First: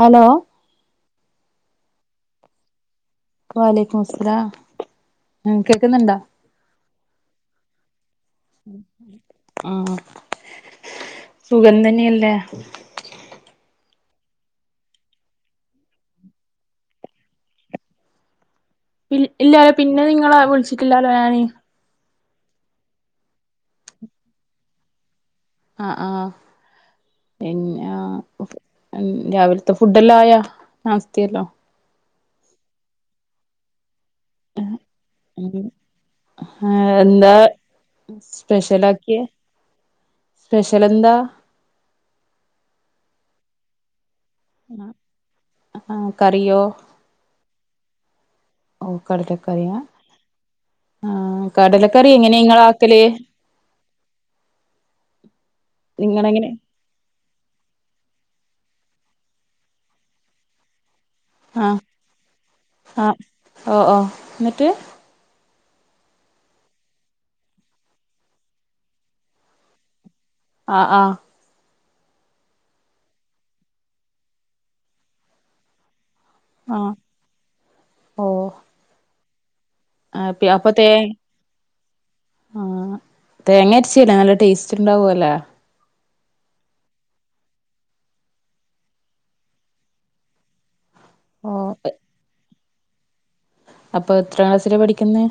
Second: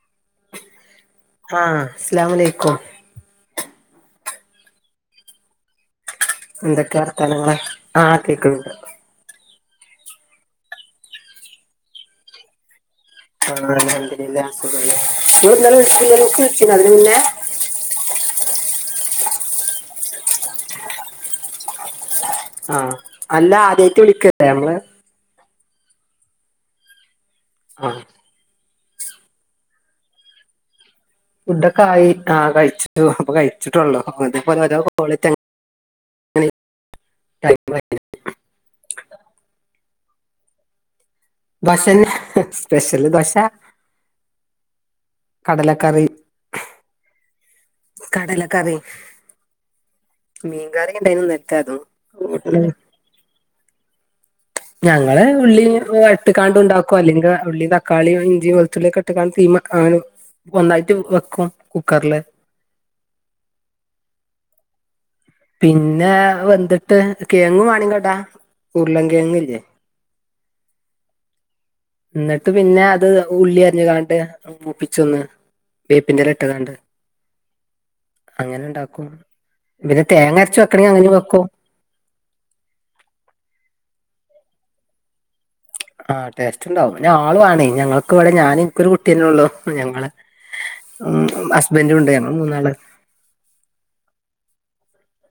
Hello ആഹ അസ്സലാമു അലൈകും വ അലൈകുമുസ്സലാം കേക്കുന്നുണ്ടോ എന്തൊക്കെ വർത്താനങ്ങളെ ആ കേക്കുന്നുണ്ട് ആ സുഖം തന്നെയല്ലേ അൽഹംദുലില്ലാഹ് സുഖം തന്നെ നിങ്ങൾ ഇന്നലെ വിളിച്ചിരുന്നൊ ഇങ്ങോട്ട് വിളിച്ചിരുന്നോ അതിന് മുന്നേ പി ഇല്ലല്ലേ പിന്നെ നിങ്ങള വിളിച്ചിട്ടില്ലാലോ ഞാന് ആഹ അല്ല ആദ്യമായിട്ട് വിളിക്കല്ലേ നമ്മള് ആഹ് ആഹ് പിന്നെ ആഹ് രാവിലത്തെ ഫുഡ് എല്ലാം ആയാ നാസ്തിയല്ല ഇതൊക്കെ ആയി ആ കഴിച്ചു അപ്പൊ കഴ [inaudible] സ്പെഷ്യൽ ആക്കിയ സ്പെഷ്യൽ എന്താ ദശന് സ്പെഷ്യല് ദോശ ആ ആഹ കടലക്കറി കറിയോ കടലക്കറി ഓ കടലക്കറിയ മീൻകറി ഇണ്ടായിന്നു ആഹ ഇന്നലത്തെ കടലക്കറി എങ്ങനെ ഇങ്ങള അതും ആക്കല് ഞങ്ങള് ഉള്ളി നിങ്ങളെങ്ങനെ ഇട്ടക്കാണ്ട് ഉണ്ടാക്ക ക്കോ അല്ലെങ്കില് ഉള്ളി, തക്കാളി, ഇഞ്ചി വെളത്തുള്ളിയൊക്കെ ഇട്ട്ക്കാണ്ട് തീമക്കാനും ഒന്നായിട്ട് ക്കും ആഹ് കുക്കർല് ആഹ് ഓഹ് ഓഹ് ഇന്നട്ട് പിന്നെ വെന്ത്‌ട്ട് കിയങ്ങ് വേണൻങ്കി ഇടാ ഉരുളൻ കിയങ്ങെ ആഹ് ആഹ് ഇന്നട്ട് പിന്നെ അത് ഉള്ളി അര്ഞ് കാണ്ട് മൂപ്പിച്ചൊന്ന് വേപ്പിന്റെല ഇട്ട്ക്കാണ്ട് ആഹ് ഓ അങ്ങനെണ്ടാക്കും പിന്നെ ആ പി തേങ്ങരച്ച് വെക്കണെങ്കി അങ്ങനിം വെക്കും ആഹ് തേങ്ങരിച്ചില്ലെ നല്ല ടേസ്റ്റ്ണ്ടാവുല്ലേ ആഹ് ടേസ്റ്റ്ണ്ടാവും പിന്നാള് വാണെ ഞങ്ങക്ക് ഇവടെ ഞാനും ഇൻക്കൊരു കുട്ടിയന്നെ ഒള്ളൂ ഞങ്ങള് ഉം ഓ ഹസ്ബന്റുണ്ട് ഞങ്ങള് മൂന്നാള് അപ്പ എത്രാ ക്ലാസ്സിലാ പഠിക്കുന്നേ?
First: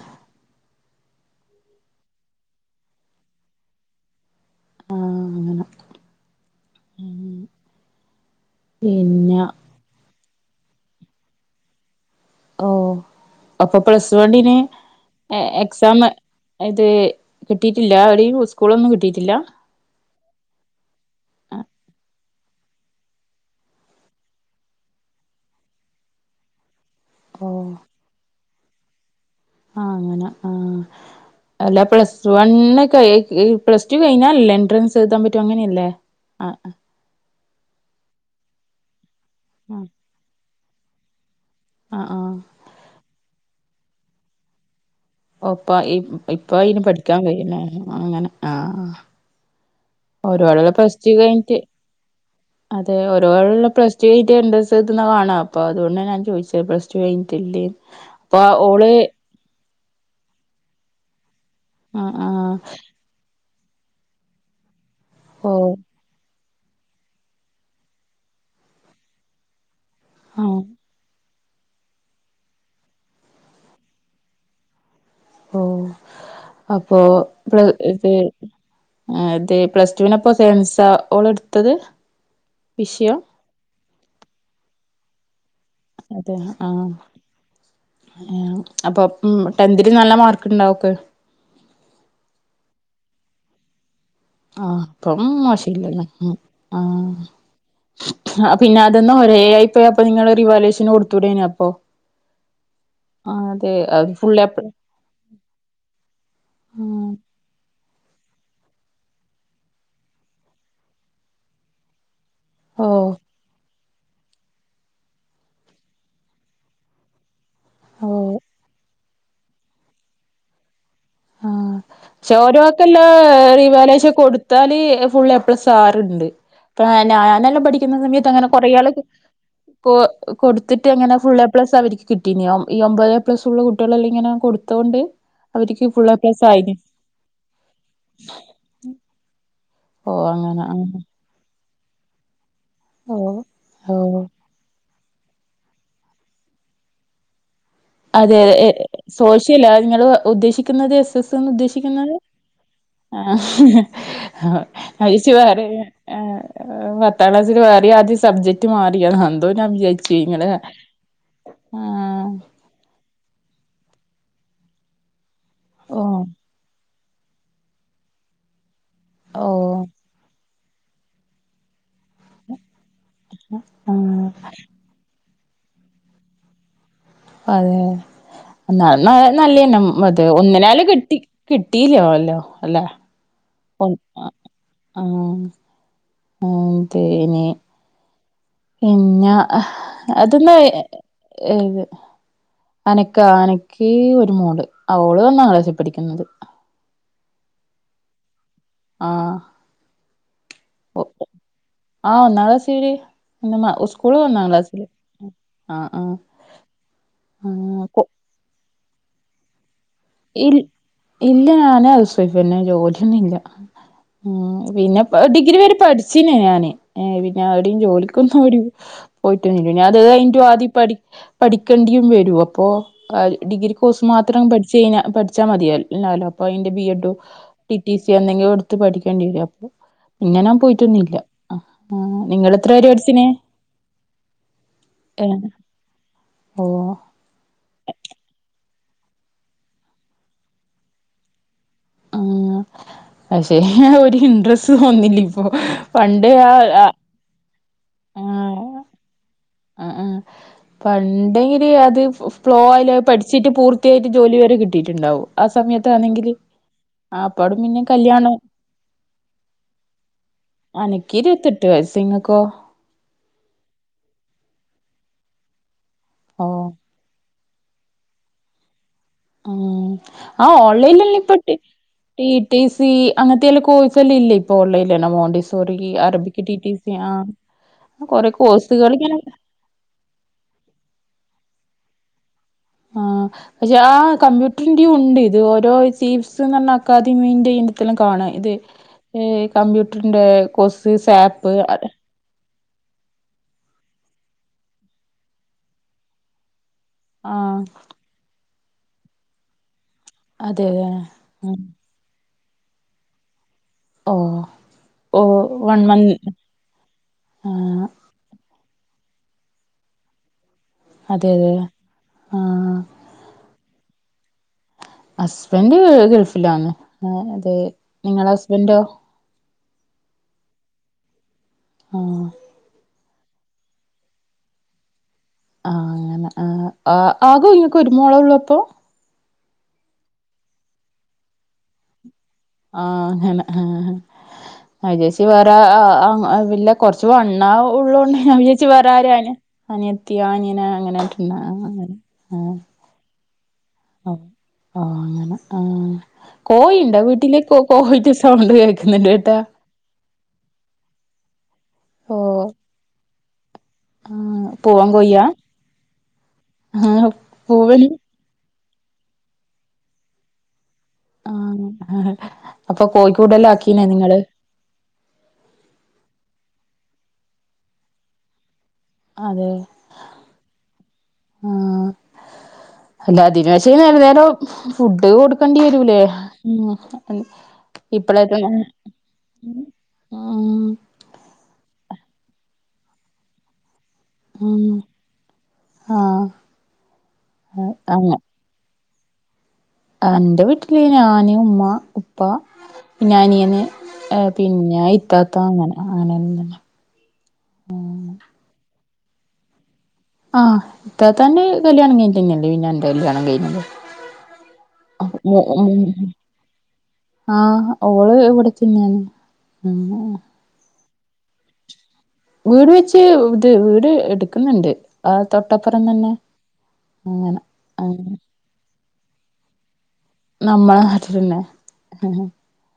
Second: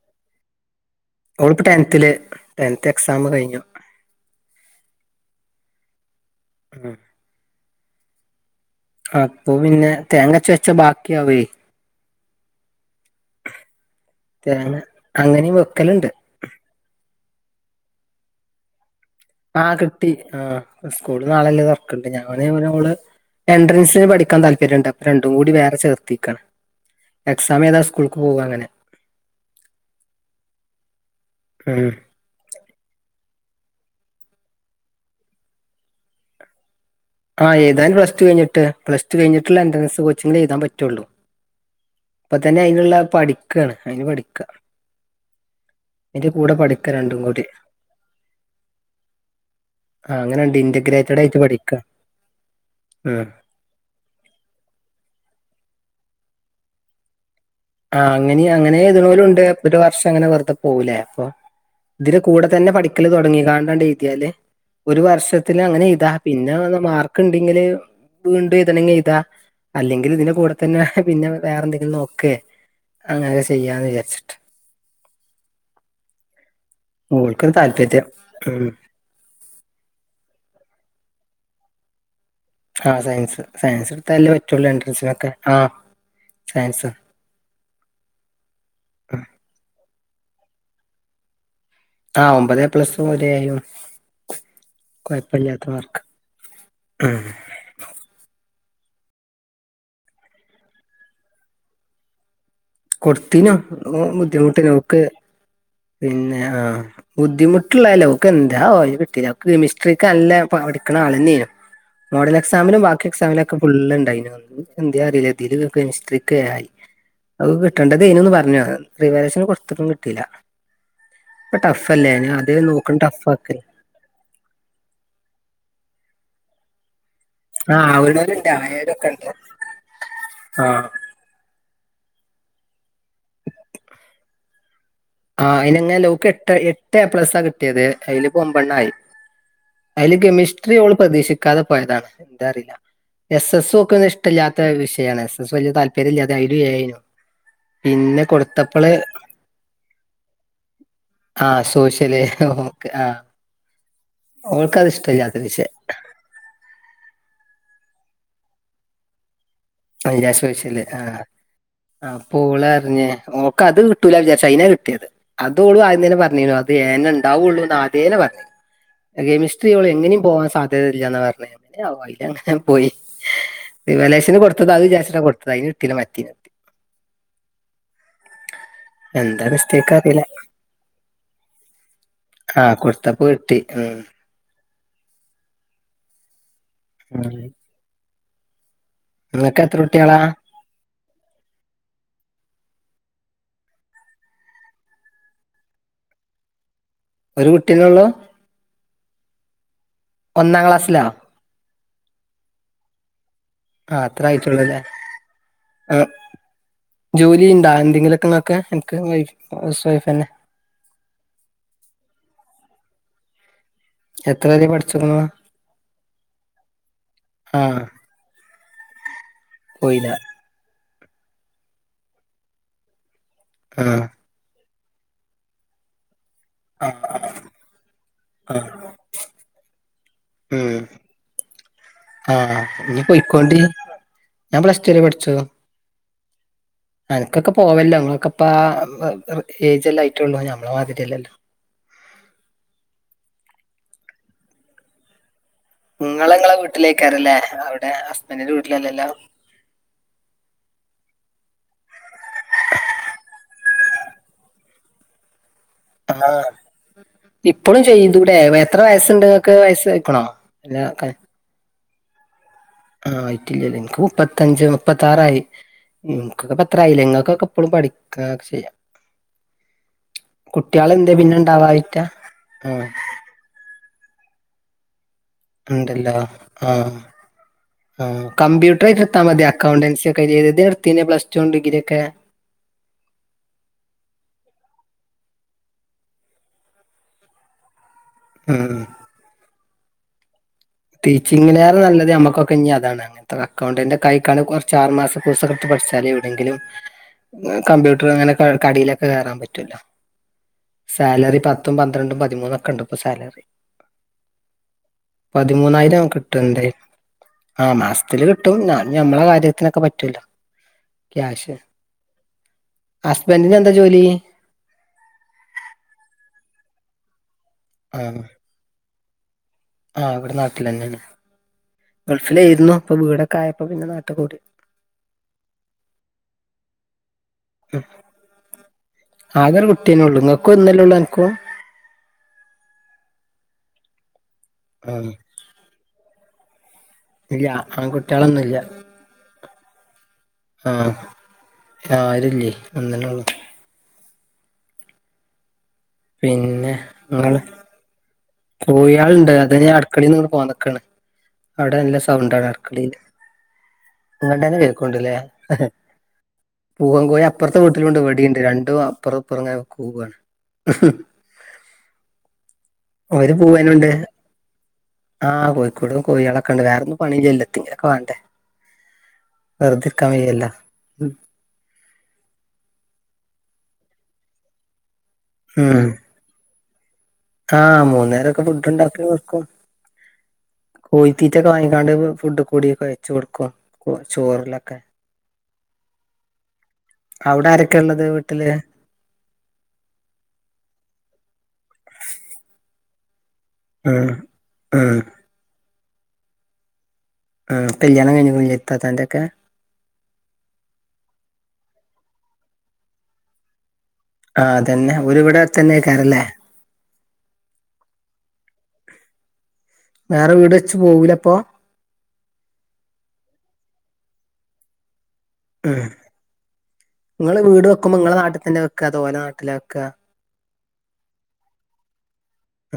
ഓള്പ്പോ ടെൻത്തില് ടെൻത്ത് എക്സാം കഴിഞ്ഞു ആഹ് അങ്ങന ആഹ് പിന്നെ അപ്പൊ പിന്നെ തേങ്ങരച്ച് വെച്ചാ ബാക്കിയാവേ ഓ അപ്പൊ പ്ലസ് വണ്ണിന് തേങ്ങ അങ്ങനെയും എക്സാം വെക്കലുണ്ട് ഇത് കിട്ടിട്ടില്ല എവിടിം സ്കൂളൊന്നും കിട്ടിട്ടില്ല? ആഹ് കിട്ടി ആഹ് സ്കൂള് നാളെല്ലേ തൊർക്ക്ണ്ട് ഞാന് [unintelligible] ഓള് എൻട്രൻസിന് പഠിക്കാൻ താല്പര്യണ്ട് അപ്പം രണ്ടും കൂടി വേറെ ചേർത്തെക്കാണ് ഓ എക്സാം എയ്താന് സ്കൂൾക്ക് പോവും അങ്ങനെ ആഹ് അങ്ങനെ ആഹ് അല്ലാ ഉം പ്ലസ് ടുവണ്ണ് കയ്യ് പ്ലസ്ടു കഴിഞ്ഞാലല്ലേ എൻട്രൻസി എഴുതാൻ പറ്റു അങ്ങനെല്ലേ ആഹ് ആഹ് എഴുതാൻ പ്ലസ്ടു കയിഞ്ഞിട്ട് പ്ലസ്ടു കഴിഞ്ഞിട്ടുള്ള ആ എൻട്രൻസ് കോച്ചിങ്നെ എഴുതാൻ പറ്റുള്ളൂ ആ ആ ഇപ്പ തന്നെ അയിന്ള്ള പഠിക്കാണ് അയിന് പഠിക്ക ഓപ്പ ഇ അതിന്റെ ഇപ്പ കൂടെ അയിന് പഠിക്ക രണ്ടും പഠിക്കാൻ കൂടി കയ്യ്നെ അങ്ങനെ ആഹ് ആ അങ്ങനെണ്ട് ഓരോടുള്ള പ്ലസ്ടു ഇന്റഗ്രേറ്റഡ് ആയിട്ട് കഴിഞ്ഞിട്ട് പഠിക്ക അതെ ഉം ഓരോടുള്ള പ്ലസ് റ്റെയ്ഞ്ഞിട്ടാ [unintelligible] അതോണ്ട ഞാൻ ചോയിച്ചത് പ്ലസ്ടു കഴിഞ്ഞട്ടില്ലേ ആഹ് അങ്ങനിം അങ്ങനെ എയുത്ണോലും ഇണ്ട് അപ്പ ഒരു വർഷം അങ്ങനെ വെറുതെ പോവൂലേ അപ്പം ആഹ് ഇതില് കൂടെ ആഹ് തന്നെ പഠിക്കല് തൊടങ്ങിക്കാണ്ടണ്ട് എയ്തിയാല് ഒരു ഓ വർഷത്തിലങ്ങനെ എയ്താ പി ന്നെ പർഞ്ഞാ മാർക്ക്ണ്ടെങ്കില് വീണ്ടും എയ്തേണെങ്കി എയ്താ അല്ലെങ്കിൽ ഇതിന്റെ കൂടെ ആഹ് തന്നെ പിന്നെ വേറെന്തെങ്കിലും നോക്കേ അങ്ങനെക്കെ ചെയ്യാന്ന് വിചാരിച്ചിട്ട് ഓഹ് അപ്പൊ ഓൾക്കൊരു താല്പര്യം ഉം [unintelligible] ആഹ് അതെ പ്ലസ്ടുന്പ്പോ സെയൻസാ ഓളെടുത്തത് ആഹ് സയൻസ് സയൻസ് ഇട്താലല്ലേ പറ്റുള്ളൂ എൻട്രൻസിനൊക്കെ ആഹ് അതെ ആഹ് സയൻസ് ആഹ് അപ്പം ഉം ടെൻതില് നല്ല മാർക്ക് ഇണ്ടാവോക്ക് ആഹ് ഒമ്പത് എപ്ലസ്സും ഒരെയും ആഹ് അപ്പം മോശല്ല്യന്ന് ഉം ആഹ് ആഹ് പിന്നെ അതൊന്ന് ഒരേയെയി പോയി അപ്പ നിങ്ങള് റിവാലെഷന് കൊടുത്തുടെന്യോ അപ്പം കൊടുത്തിനോ അത് ഫുള്ള് എ ബുദ്ധിമുട്ട് പ്ലസ് ഓക്ക് പിന്നെ ആഹ് ബുദ്ധി ക്ക്ള്ളല്ല ഓക്ക് എന്തേവോ അയ്ന് കിട്ടില്ല ഓക്ക് കെമിസ്ട്രിക്ക് നല്ലേ പഠിക്ക്ണെ ആളെന്നെയ്ന്നു മോഡലെ എക്സാമിലും ബാക്കി ഓഹ് എക്സാമിലൊക്കെ ഫുള്ള്ണ്ടയിന് എന്ത്യാറിയില്ല ഇതില് കെമിസ്ട്രിക്ക് ഏയ് അഹ് കിട്ടേണ്ടതെയ്ന്നുന്ന് ഓഹ് പർഞ്ഞു റിവേലെഷന് കൊട്ത്ത്ട്ടും കിട്ടില്ല ആഹ് നോക്കണ് ടഫ് ആക്കല് [unintelligible] താല് ഫുൾ എ പ്ലസ് ആരുണ്ട് പ്പനാനെല്ലാം ആഹ് പഠിക്കുന്ന സമയത്തങ്ങനെ ആവണോരുണ്ട് കൊറേ ആൾ ആയവരൊക്കെ ഉണ്ട് കൊ ആഹ് കൊടുത്തിട്ടങ്ങനെ ഫുൾ എ പ്ല പ്ലസ് അവർക്ക് കിട്ടീനോ ഈ ഒമ്പതേ എ പ്ലസ് ഒള്ള കുട്ടിളെല്ലാങ്ങനെ കൊടുത്തൊണ്ട് ആഹ് അയ്ന് അങ്ങല്ലാ ഓക്കെട്ട് എട്ട് എ പ്ലസാ കിട്ടിയത് അയില്പ ഒമ്പെണ്ണായി അയില് ഓഹ് അങ്ങനെ കെമിസ്ട്രി ഓള് ആഹ് പ്രതീക്ഷിക്കാതെ പോയതാണ് ന്താറിയില ഓഹ് എസ് എസ് ഓക്ക് ഓഹ് ഇഷ്ടല്ലാത്ത വിഷയാണ് എസ് എസ് വലിയ താല്പര്യല്ലാതെ അയിലു എ ആയിരുന്നു അതെഹ് ഏഹ് സോഷ്യലാ നിങ്ങള് ഉദ്ദേശി ക്ക്ന്നത് എസെസ്സ്ന്ന് ആ ഉദ്ദേശിക്കുന്നത് സോഷ്യല് ഓക്ക് ആ ആഹ് ഓൾക്കത് ഇഷ്ടല്ലാത്ത അഴിച്ചുവേറെ വിഷയം ആഹ് പത്താംക്ലാസില് വേറി ആദ്യ സബ്ജക്ട് മാറിയതാന്ന് [unintelligible] പഞ്ചായത്ത് ബേസില് ആഹ് ആഹ് അപ്പോളറിഞ് ഓ ക്കത് കിട്ടൂല വിചാരിച്ച അയിനാ കിട്ടിയത് അത് ഓള് ആദ്യ തന്നെ ഓഹ് പറഞെനു അത് എ എന്നെ ണ്ടാവുള്ളൂന്ന് ആദ്യേനെ പറഞ്ഞ്ണ് ഓഹ് കെമിസ്ട്രിയോള് എങ്ങനെയും പോവാൻ സാധ്യതയില്ലാന്നാ പറഞ്ഞെ എന്തെ ആവോ അയില് അങ്ങനെ പോയി റിവാലേഷന് ആഹ് കൊടുത്തത് അത് വിചാരിച്ചിട്ടാ കൊടുത്തത് അയിന് കിട്ടീല മറ്റെന് അതെ എന്ന എന്താ നല്ലതന്നെ മിസ്റ്റേക്ക് അത് അറിയില്ല ഒന്നിനാല് കിട്ടി കിട്ടിലോ ല്ലോ ആഹ് കൊടുത്തപ്പ കിട്ടി ഉം ആഹ് ഉം ആതെനി പിന്ന നിങ്ങക്ക് എഹ് എത്ര കുട്ടികളാ അതോന്ന് ഏത് അനക്കോ അനക്ക് ഒരു മോള് അവള് ഒന്നാം ക്ലാസ്സിൽ പഠിക്കുന്നത് ഒരു കുട്ടിന്നൊള്ളോ ആഹ് ഒന്നാം ക്ലാസ്സില ആഹ് ഒന്നാക്ലാസ്സില് ന്ന് മ ആ സ്കൂള്ല് അത്ര ഒന്നാക്ലാസ്സില് ആയിട്ടുള്ളൂല്ലേ ആഹ് ആഹ് ജോലി ഇണ്ടാ എന്തെങ്കിലൊക്കെ നിങ്ങക്ക് എനിക് വൈഫ് ഹൌസ് വൈഫ്‌ന് ഇൽ ഇല്ല ഞാന് ഹൌസ് വൈഫ്‌ തന്നെ ജോലിയൊന്നും ഇല്ല എത്ര ഉം വരെ പിന്നെ പഠിച്ച്ക്ക്ണു ഡിഗ്രി വരെ പഠിച്ചിന് ഞാന് ഏഹ് പിന്നെ ഒരു ആഹ് ജോലി ക്കൊന്നും ഒരു പോയിട്ടൊന്നില്ല ഞ അത് പോയില്ല കഴിഞ്ഞിട്ട് ആദ്യം പഠി പഠിക്കേണ്ടിയും വരോ അപ്പൊ ആഹ് ഡിഗ്രി കോഴ്സ് ആഹ് മാത്രം പഠിച്ചഴ്ഞാ പഠിച്ചാൽ മതിയാലാലോ അപ്പൊ അതിന്റെ ബി എഡും ടി ടി സി എന്തെങ്കിലും എടുത്ത് പഠിക്കേണ്ടി വരും അപ്പൊ പിന്നെ ഞാൻ ഉം പോയിട്ടൊന്നില്ല ആഹ് നിങ്ങള് ആഹ് എത്ര വരെ ഇനി പഠിച്ചിന് പോയിക്കോണ്ടി ഞാൻ പ്ലസ് ടു വരെ ടെൻ പഠിച്ചു ഓഹ് അനക്കൊക്കെ പോവല്ലോ ഇങ്ങളൊക്കെപ്പ ഏജ്ല്ലാം ആയിട്ടള്ളൂ ഞമ്മളെ മാതിരിയല്ലല്ലോ ആഹ് പക്ഷെ ഒരു ഇൻട്രസ്റ്റ് തോന്നില്ല ഇപ്പൊ ഇങ്ങള് നിങ്ങളെ വീട്ടിലേക്കാരല്ലേ അവിടെ ഹസ്ബന്റിന്റെ ആഹ് വീട്ടിലല്ലല്ലോ ആഹ് ഏഹ് പണ്ടെങ്കില് അത് ഫ്ലോ അയില് പഠിച്ചിട്ട് പൂർ ത്തിയായിട്ട് ജോലി വരെ കിട്ടിയിട്ടുണ്ടാവും ആ സമയത്താണെങ്കില് ആപ്പാടും ഇപ്പഴും പിന്നെ ചെയ്തൂടെ കല്യാണം എത്ര വയസുണ്ടണ്ട്ങ്ങക്ക് വയസ്സായ്ക്കണോ എല്ലാ ക അനക്ക് ഇരുപത്തെട്ട് വയസ്സ് ഇങ്ങക്കോ ആഹ് ആയിട്ടില്ലല്ലേ എനിക്ക് മുപ്പത്തഞ്ച് മുപ്പത്താറായി ഓ നിങ്ങക്കൊക്കെ പത്രായില്ലെ ഇങ്ങൾക്കൊക്കെ ഇപ്പളും പഠിക്കൊക്കെ ചെയ്യാം ആഹ് ആ ഓൺലൈൻല്ല ഇപ്പട്ട് പിന്നെണ്ടാവായിറ്റാ ടി ടി ആഹ് സി അങ്ങനെതേല് കോഴ്സെല്ലേ ഇല്ലെ ഇപ്പോ ഓൺലൈലെന്നെ [unintelligible] ‌ [unintelligible] ഇണ്ടല്ലോ അറബിക് ടി ടി സി ആഹ് ആ ആഹ് കൊറേ കോഴ്സുകൾ ഇങ്ങനെ കമ്പ്യൂട്ടറായിട്ട്ട്ത്താ മതി അക്കൗണ്ടൻസി ഒക്കെ എഴ്തേത് തെണ് എട്ത്തീനെ പ്ലസ് ടും ഡിഗ്രി ക്കെ ആഹ് പക്ഷെ ആ കമ്പ്യൂട്ടറിന്റിയും ഉണ്ട് ഇത് ഓരോ ചീഫ്സ്ന്ന് പറഞ്ഞ അക്കാദമിന്റെ ഈ ഇതെല്ലാം കാണാ ഇത് ഉം ഏ് കമ്പ്യൂട്ടറിന്റെ കോഴ്സ് സാപ്പ് ടീച്ചിങ്ങിലേറെ നല്ലത് നമ്മക്കാെക് പിന്നിം അതാണ് അങ്ങൻത്തെ അക്കൗണ്ടന്റൊക്കെ ആയിക്കാണ് കൊർച്ച് ആറ് മാസകോഴ്സൊക്കെ ഇട്ത്ത് പഠ്ച്ചാല് എവ്ടെങ്കിലും ആഹ് കമ്പ്യൂട്ടർ ഇങ്ങനെ ക കടീലൊക്കെ കേറാൻ പറ്റാെലോ അതെ അതെ സാലറി ഉം പത്തും പൻ ന്ത്രണ്ടും പതിമൂന്നൊക്ക ഇണ്ട് ഇപ്പോ സാലറി ഓഹ് ഓഹ് വൺ പതിമൂന്നായിരം മന്ത് കിട്ട്ണ്ടേ ആ ആഹ് മാസം ത്ത്ല് കിട്ടും ഞം ഞമ്മളെ കാര്യത്തിനൊക്കെ പറ്റാെല്ലോ അതെതെ ആഹ് ഹസ്ബന്റിന് എന്താ ജോലി ഹസ്ബന്റ് ഗൾ ഗൾഫിലാണ് ആഹ് അത് ആഹ് നിങ്ങളെ ഹസ്ബന്റോ ആഹ് ഇവടെ നാട്ടിലെന്നേണ് ആഹ് ഗൾഫിലെയ്രുന്നു ഇപ്പൊ വീടൊക്കെ ആയപ്പോ പിന്നെ നാട്ട്കൂടി ആഹ് അങ്ങനെ ആഹ് ആ ആകെ ഇങ്ങക്ക് ഒരു മോള് ഒള്ളൂ അപ്പോ ആകെ ഒരു കുട്ടിയെന്നെ ഒള്ളൂ ഇങ്ങക്കും ഒന്നല്ലെള്ളൂ അൻക്കും ആഹ് അങ്ങനെ ആഹ് ആഹ് അഹ്ജേച്ച് വേറെ [unintelligible] കൊർച്ചു വണ്ണ ഇല്ല ഉള്ളാേണ്ട് ഞാൻ ആൺകുട്ടികളൊന്നുംല്ല വിചാര്ച്ച് വേറെ ആര്ആന അനിയത്തിയോ അനിയനാേ അങ്ങനെട്ടംണ്ടോ ആങ്ങളമാര് ആഹ് ഒന്നഞൊള്ളൂ ആഹ് അങ്ങനെ ആഹ് പിന്നെ കോഴിണ്ടോ ഇങ്ങള് വീട്ടില് കോ കോഴിൻ്റെ സൗണ്ട് കേക്ക്ന്ന്ണ്ട് ട്ടാ അട്ക്കളീന്ന്ന്ന് പോന്നക്കാണ് അവ്ടെ നല്ല ഓഹ് സൗണ്ടാണ് അക്കളീല് ആഹ് ഇങ്ങട്ടെന്നെ പൂവൻ കേക്കുണ്ട് ല്ലേ കോഴിയാ പൂവൻ ആഹ് കോഴി അപ്പർത്തെ പൂവന് വീട്ടിലുണ്ട് ഇവടിംണ്ട് രണ്ടും അപ്പറംഇപ്പറം ഇങ്ങനെ കൂവാണ് ആഹ് അപ്പൊ ഒരു കോയിക്കൂടെല്ലാ ആക്കീനോ പൂവനുണ്ട് നിങ്ങള് ആഹ് കോഴിക്കൂടും കോഴാളൊക്കെണ്ട് വേറൊന്നും പണില്ലലോ എത്തിങ്കിലൊക്കെ വാണ്ടേ അതെ വയ്യല്ലോ ആഹ് അല്ലാ ഇതിന് പക്ഷേ വേറെ വേറോ ഫുഡ് കൊട് ഉം ക്കണ്ട്യരൂല്ലേ അന് ആഹ് മൂന്നേരൊക്കെ ഇപ്പളക്കെയേ ഫുഡ് ഉണ്ടാക്കി കൊടുക്കും ആഹ് കോഴിത്തീറ്റൊക്കെ വാങ്ങിങാണ്ട് ഫു ഫുഡ് കൂടി കൊയച്ച് കൊടുക്കും ഉം കൊർച്ചോറിലൊക്കെ ആഹ് അവ്ടെ ആരെക്കെള്ളത് വീട്ട്ല് അൻ്റെ വീട്ടില് ഞാന് ഉമ്മ ഉപ്പ പിന്നഅനിയന് ഉം ഏ് പിന്നെ ഉം ഇത്താത്ത അങ്ങനെ ആനന്നെ ആഹ് കല്യാണം കഴിഞ്ഞിക്ണ് ല്ലേ ഇത്താത്തൻ്റെക്കെ ആഹ് ഇത്താത്താൻ്റെ കല്യാണം കഴിഞ്ഞിട്ടെന്ന്യാ പിന്നെ എന്റെ കല്യാണം കഴിഞ്ഞത് ആഹ് അതന്നെ ഓര് ഇവടെ അടുത്തന്യാക്കാരല്ലേ ആഹ് ഓള് ഇവട്തന്നേണ് വേറെ വീട് വെച്ച് പോവൂലപ്പോ വീട് വെച്ച് ഇത് വീട് എട്ക്കുന്നുണ്ട് ആഹ് തൊട്ടപ്പറം തന്നെ അങ്ങനെ ങ്ങള് വീട് വെക്കുമ്പോ അങ്ങനെ ങ്ങളെ നാട്ട് തന്നെ വെക്കാ അതോ ഓലെ നാട്ടിലാ വെക്കാ നമ്മള നാട്ടിലന്നെ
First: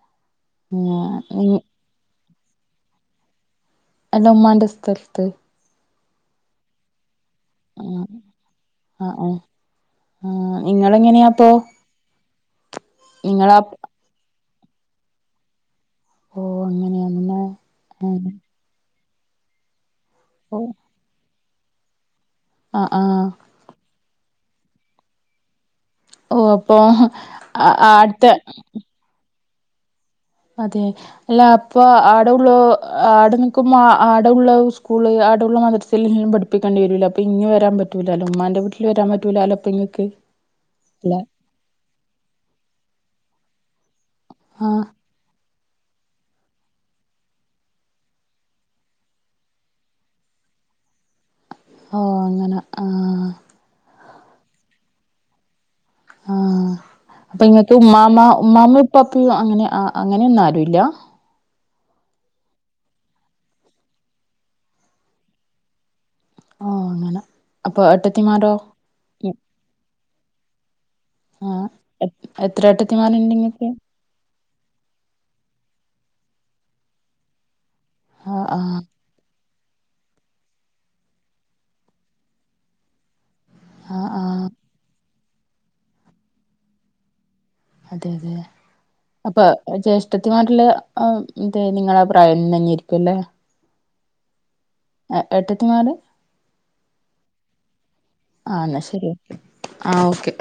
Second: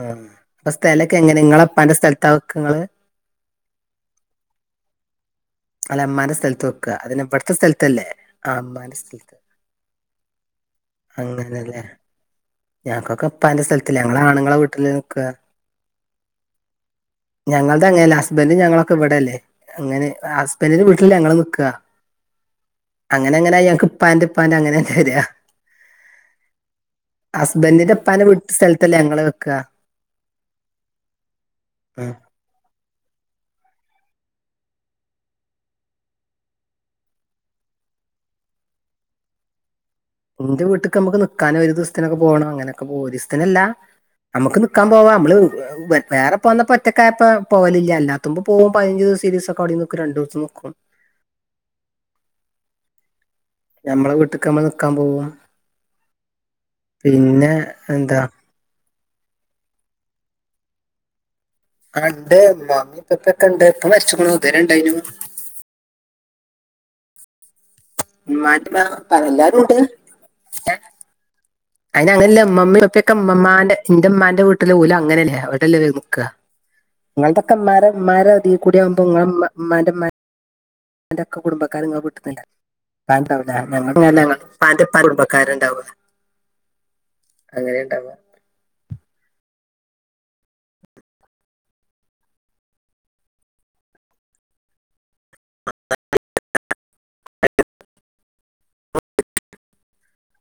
ആഹ് അപ്പ സ്ഥലക്കെങ്ങനാ നിങ്ങളെപ്പാന്റെ സ്ഥൽത്താ വെക്കാ ഇങ്ങള് അല്ല ഇമ്മാൻ്റെ സ്ഥൽത്ത് ങ്ങളെ മ്മാന്റെ സ്ഥലത്ത് വെക്ക അതിന് വടത്തെ ആ സ്ഥലത്തല്ലേ ആഹ് മ്മാന്റെ സ്ഥലത്ത് ആഹ് ഇങ്ങളെങ്ങനെയാപ്പൊ അങ്ങനെല്ലേ ഞങ്ങക്കൊക്കെ ഉപ്പാൻ്റെ സ്ഥലത്ത് ഞങ്ങളെ ആണുങ്ങളെ വീട്ടില നിക്ക ഓ അങ്ങനെയാണല്ലേ ഞങ്ങൾടെ ആ അങ്ങനല്ല ഹസ്ബൻഡും ഞങ്ങളൊക്കെ വടല്ലേ അങ്ങനെ ഓ ഹസ്ബൻൻ്റ് ഞങ്ങള് നിക്കാ ആ ആ അങ്ങനെ അങ്ങനായി ഞങ്ങക്ക് പ്പാൻ്റെ പ്പാൻ്റെ അങ്ങനെങ്ങെനേ വരാ ഓഹ് അപ്പൊ ആ ഹസ്ബൻഡൻ്റ്ന്റെ അടുത്ത പ്പാൻ്റെ വീട്ട് സ്ഥലത്തല്ലേ ഞങ്ങള് വെക്ക അതെ അല്ല അപ്പൊ ആഹ് അവടള്ളോ ആടെ നിക്കുംമ്പോ ആടെ ഉള്ളോ സ്കൂള് ആടെുള്ള മദ്രസെലു എല്ലാം പ്പ ക്കേണ്ടി വരൂല്ല അപ്പൊ ഇഞ്ഞി വരാൻ പറ്റൂലല്ലോ ഉ്മാന്റെ വീട്ടില് വരാൻ പറ്റൂലലോ അപ്പൊങ്ങക്ക് ന്റെ വീട്ടുക്ക് നമ്മുക്ക് നിക്കാനും ഒരു ദിവസത്തിനൊക്കെ പോണം അങ്ങനെയൊക്കെ പോം ഒരിസത്തിനല്ല നമ്മക്ക് ആ നിക്കാൻ പോവാം നമ്മള് വേറെ പോന്നപ്പൊ ഒറ്റക്കായപ്പോ പോവലില്ലല്ലാത്തുമ്പൊ പോം പയിനഞ്ചീസം ഇരവിസം ഒക്കെവടേം നിക്കും രണ്ടോടത്തും നിക്കും ഓഹ് അങ്ങനെ ആഹ് ഞമ്മളെ വീട്ടിക്ക് ഞമ്മള് നിക്കാൻ പോവും ആഹ് അപ്പൊ പിന്നെ ഇങ്ങക്ക് എന്താ ഉമ്മാമ്മ ഉമ്മാമ്മ ഉപ്പാപ്പും അങ്ങനെ അങ്ങനെയൊന്നും ആരുല്ല ആണ്ട് മ്മാമ്മപ്പപ്പൊക്കെ ഇണ്ട് എപ്പ മരിച്ചുക്കുണ് തുവരെ ഇണ്ടായിനു ഓഹ് അങ്ങനെ അപ്പൊ [unintelligible] ഏട്ടത്തിമാരോ ആഹ് അയിന് അങ്ങനല്ല എത്ര മ്മമ്മയും പ്പയൊക്കെ ഏട്ടത്തിമാരുണ്ട് ഇങ്ങക്ക് മ്മമ്മാൻ്റെ ന്റെ്മ്മാൻ്റെ വീട്ടില് ഓല് അങ്ങനല്ലേ അവടല്ലേ നിക്ക നിങ്ങളതൊക്കെ മര മര ആഹ് തീ ആഹ് കൂടിയകുമ്പോ നിങ്ങടെ ഉമ്മാന്റെ ഉമ്മ എന്റെ ഒക്കെ കുടുംബക്കാരെ ഇങ്ങളെ കിട്ടുന്നില്ല ആഹ് [unintelligible] ആഹ് പ്പാന്റെ പ്പാൻ കുടുംബക്കാറണ്ടാവില്ല അതെ അതെ അപ്പൊ ജ്യേഷ്ഠത്തിമാരില് അ ന്തെ നിങ്ങള പ്രായം തന്നെയിരിക്കുംല്ലേ എ ഏട്ടത്തി മാര് ആഹ് എന്നാ ശരി ഓക്കെ ആഹ് ഓക്കെ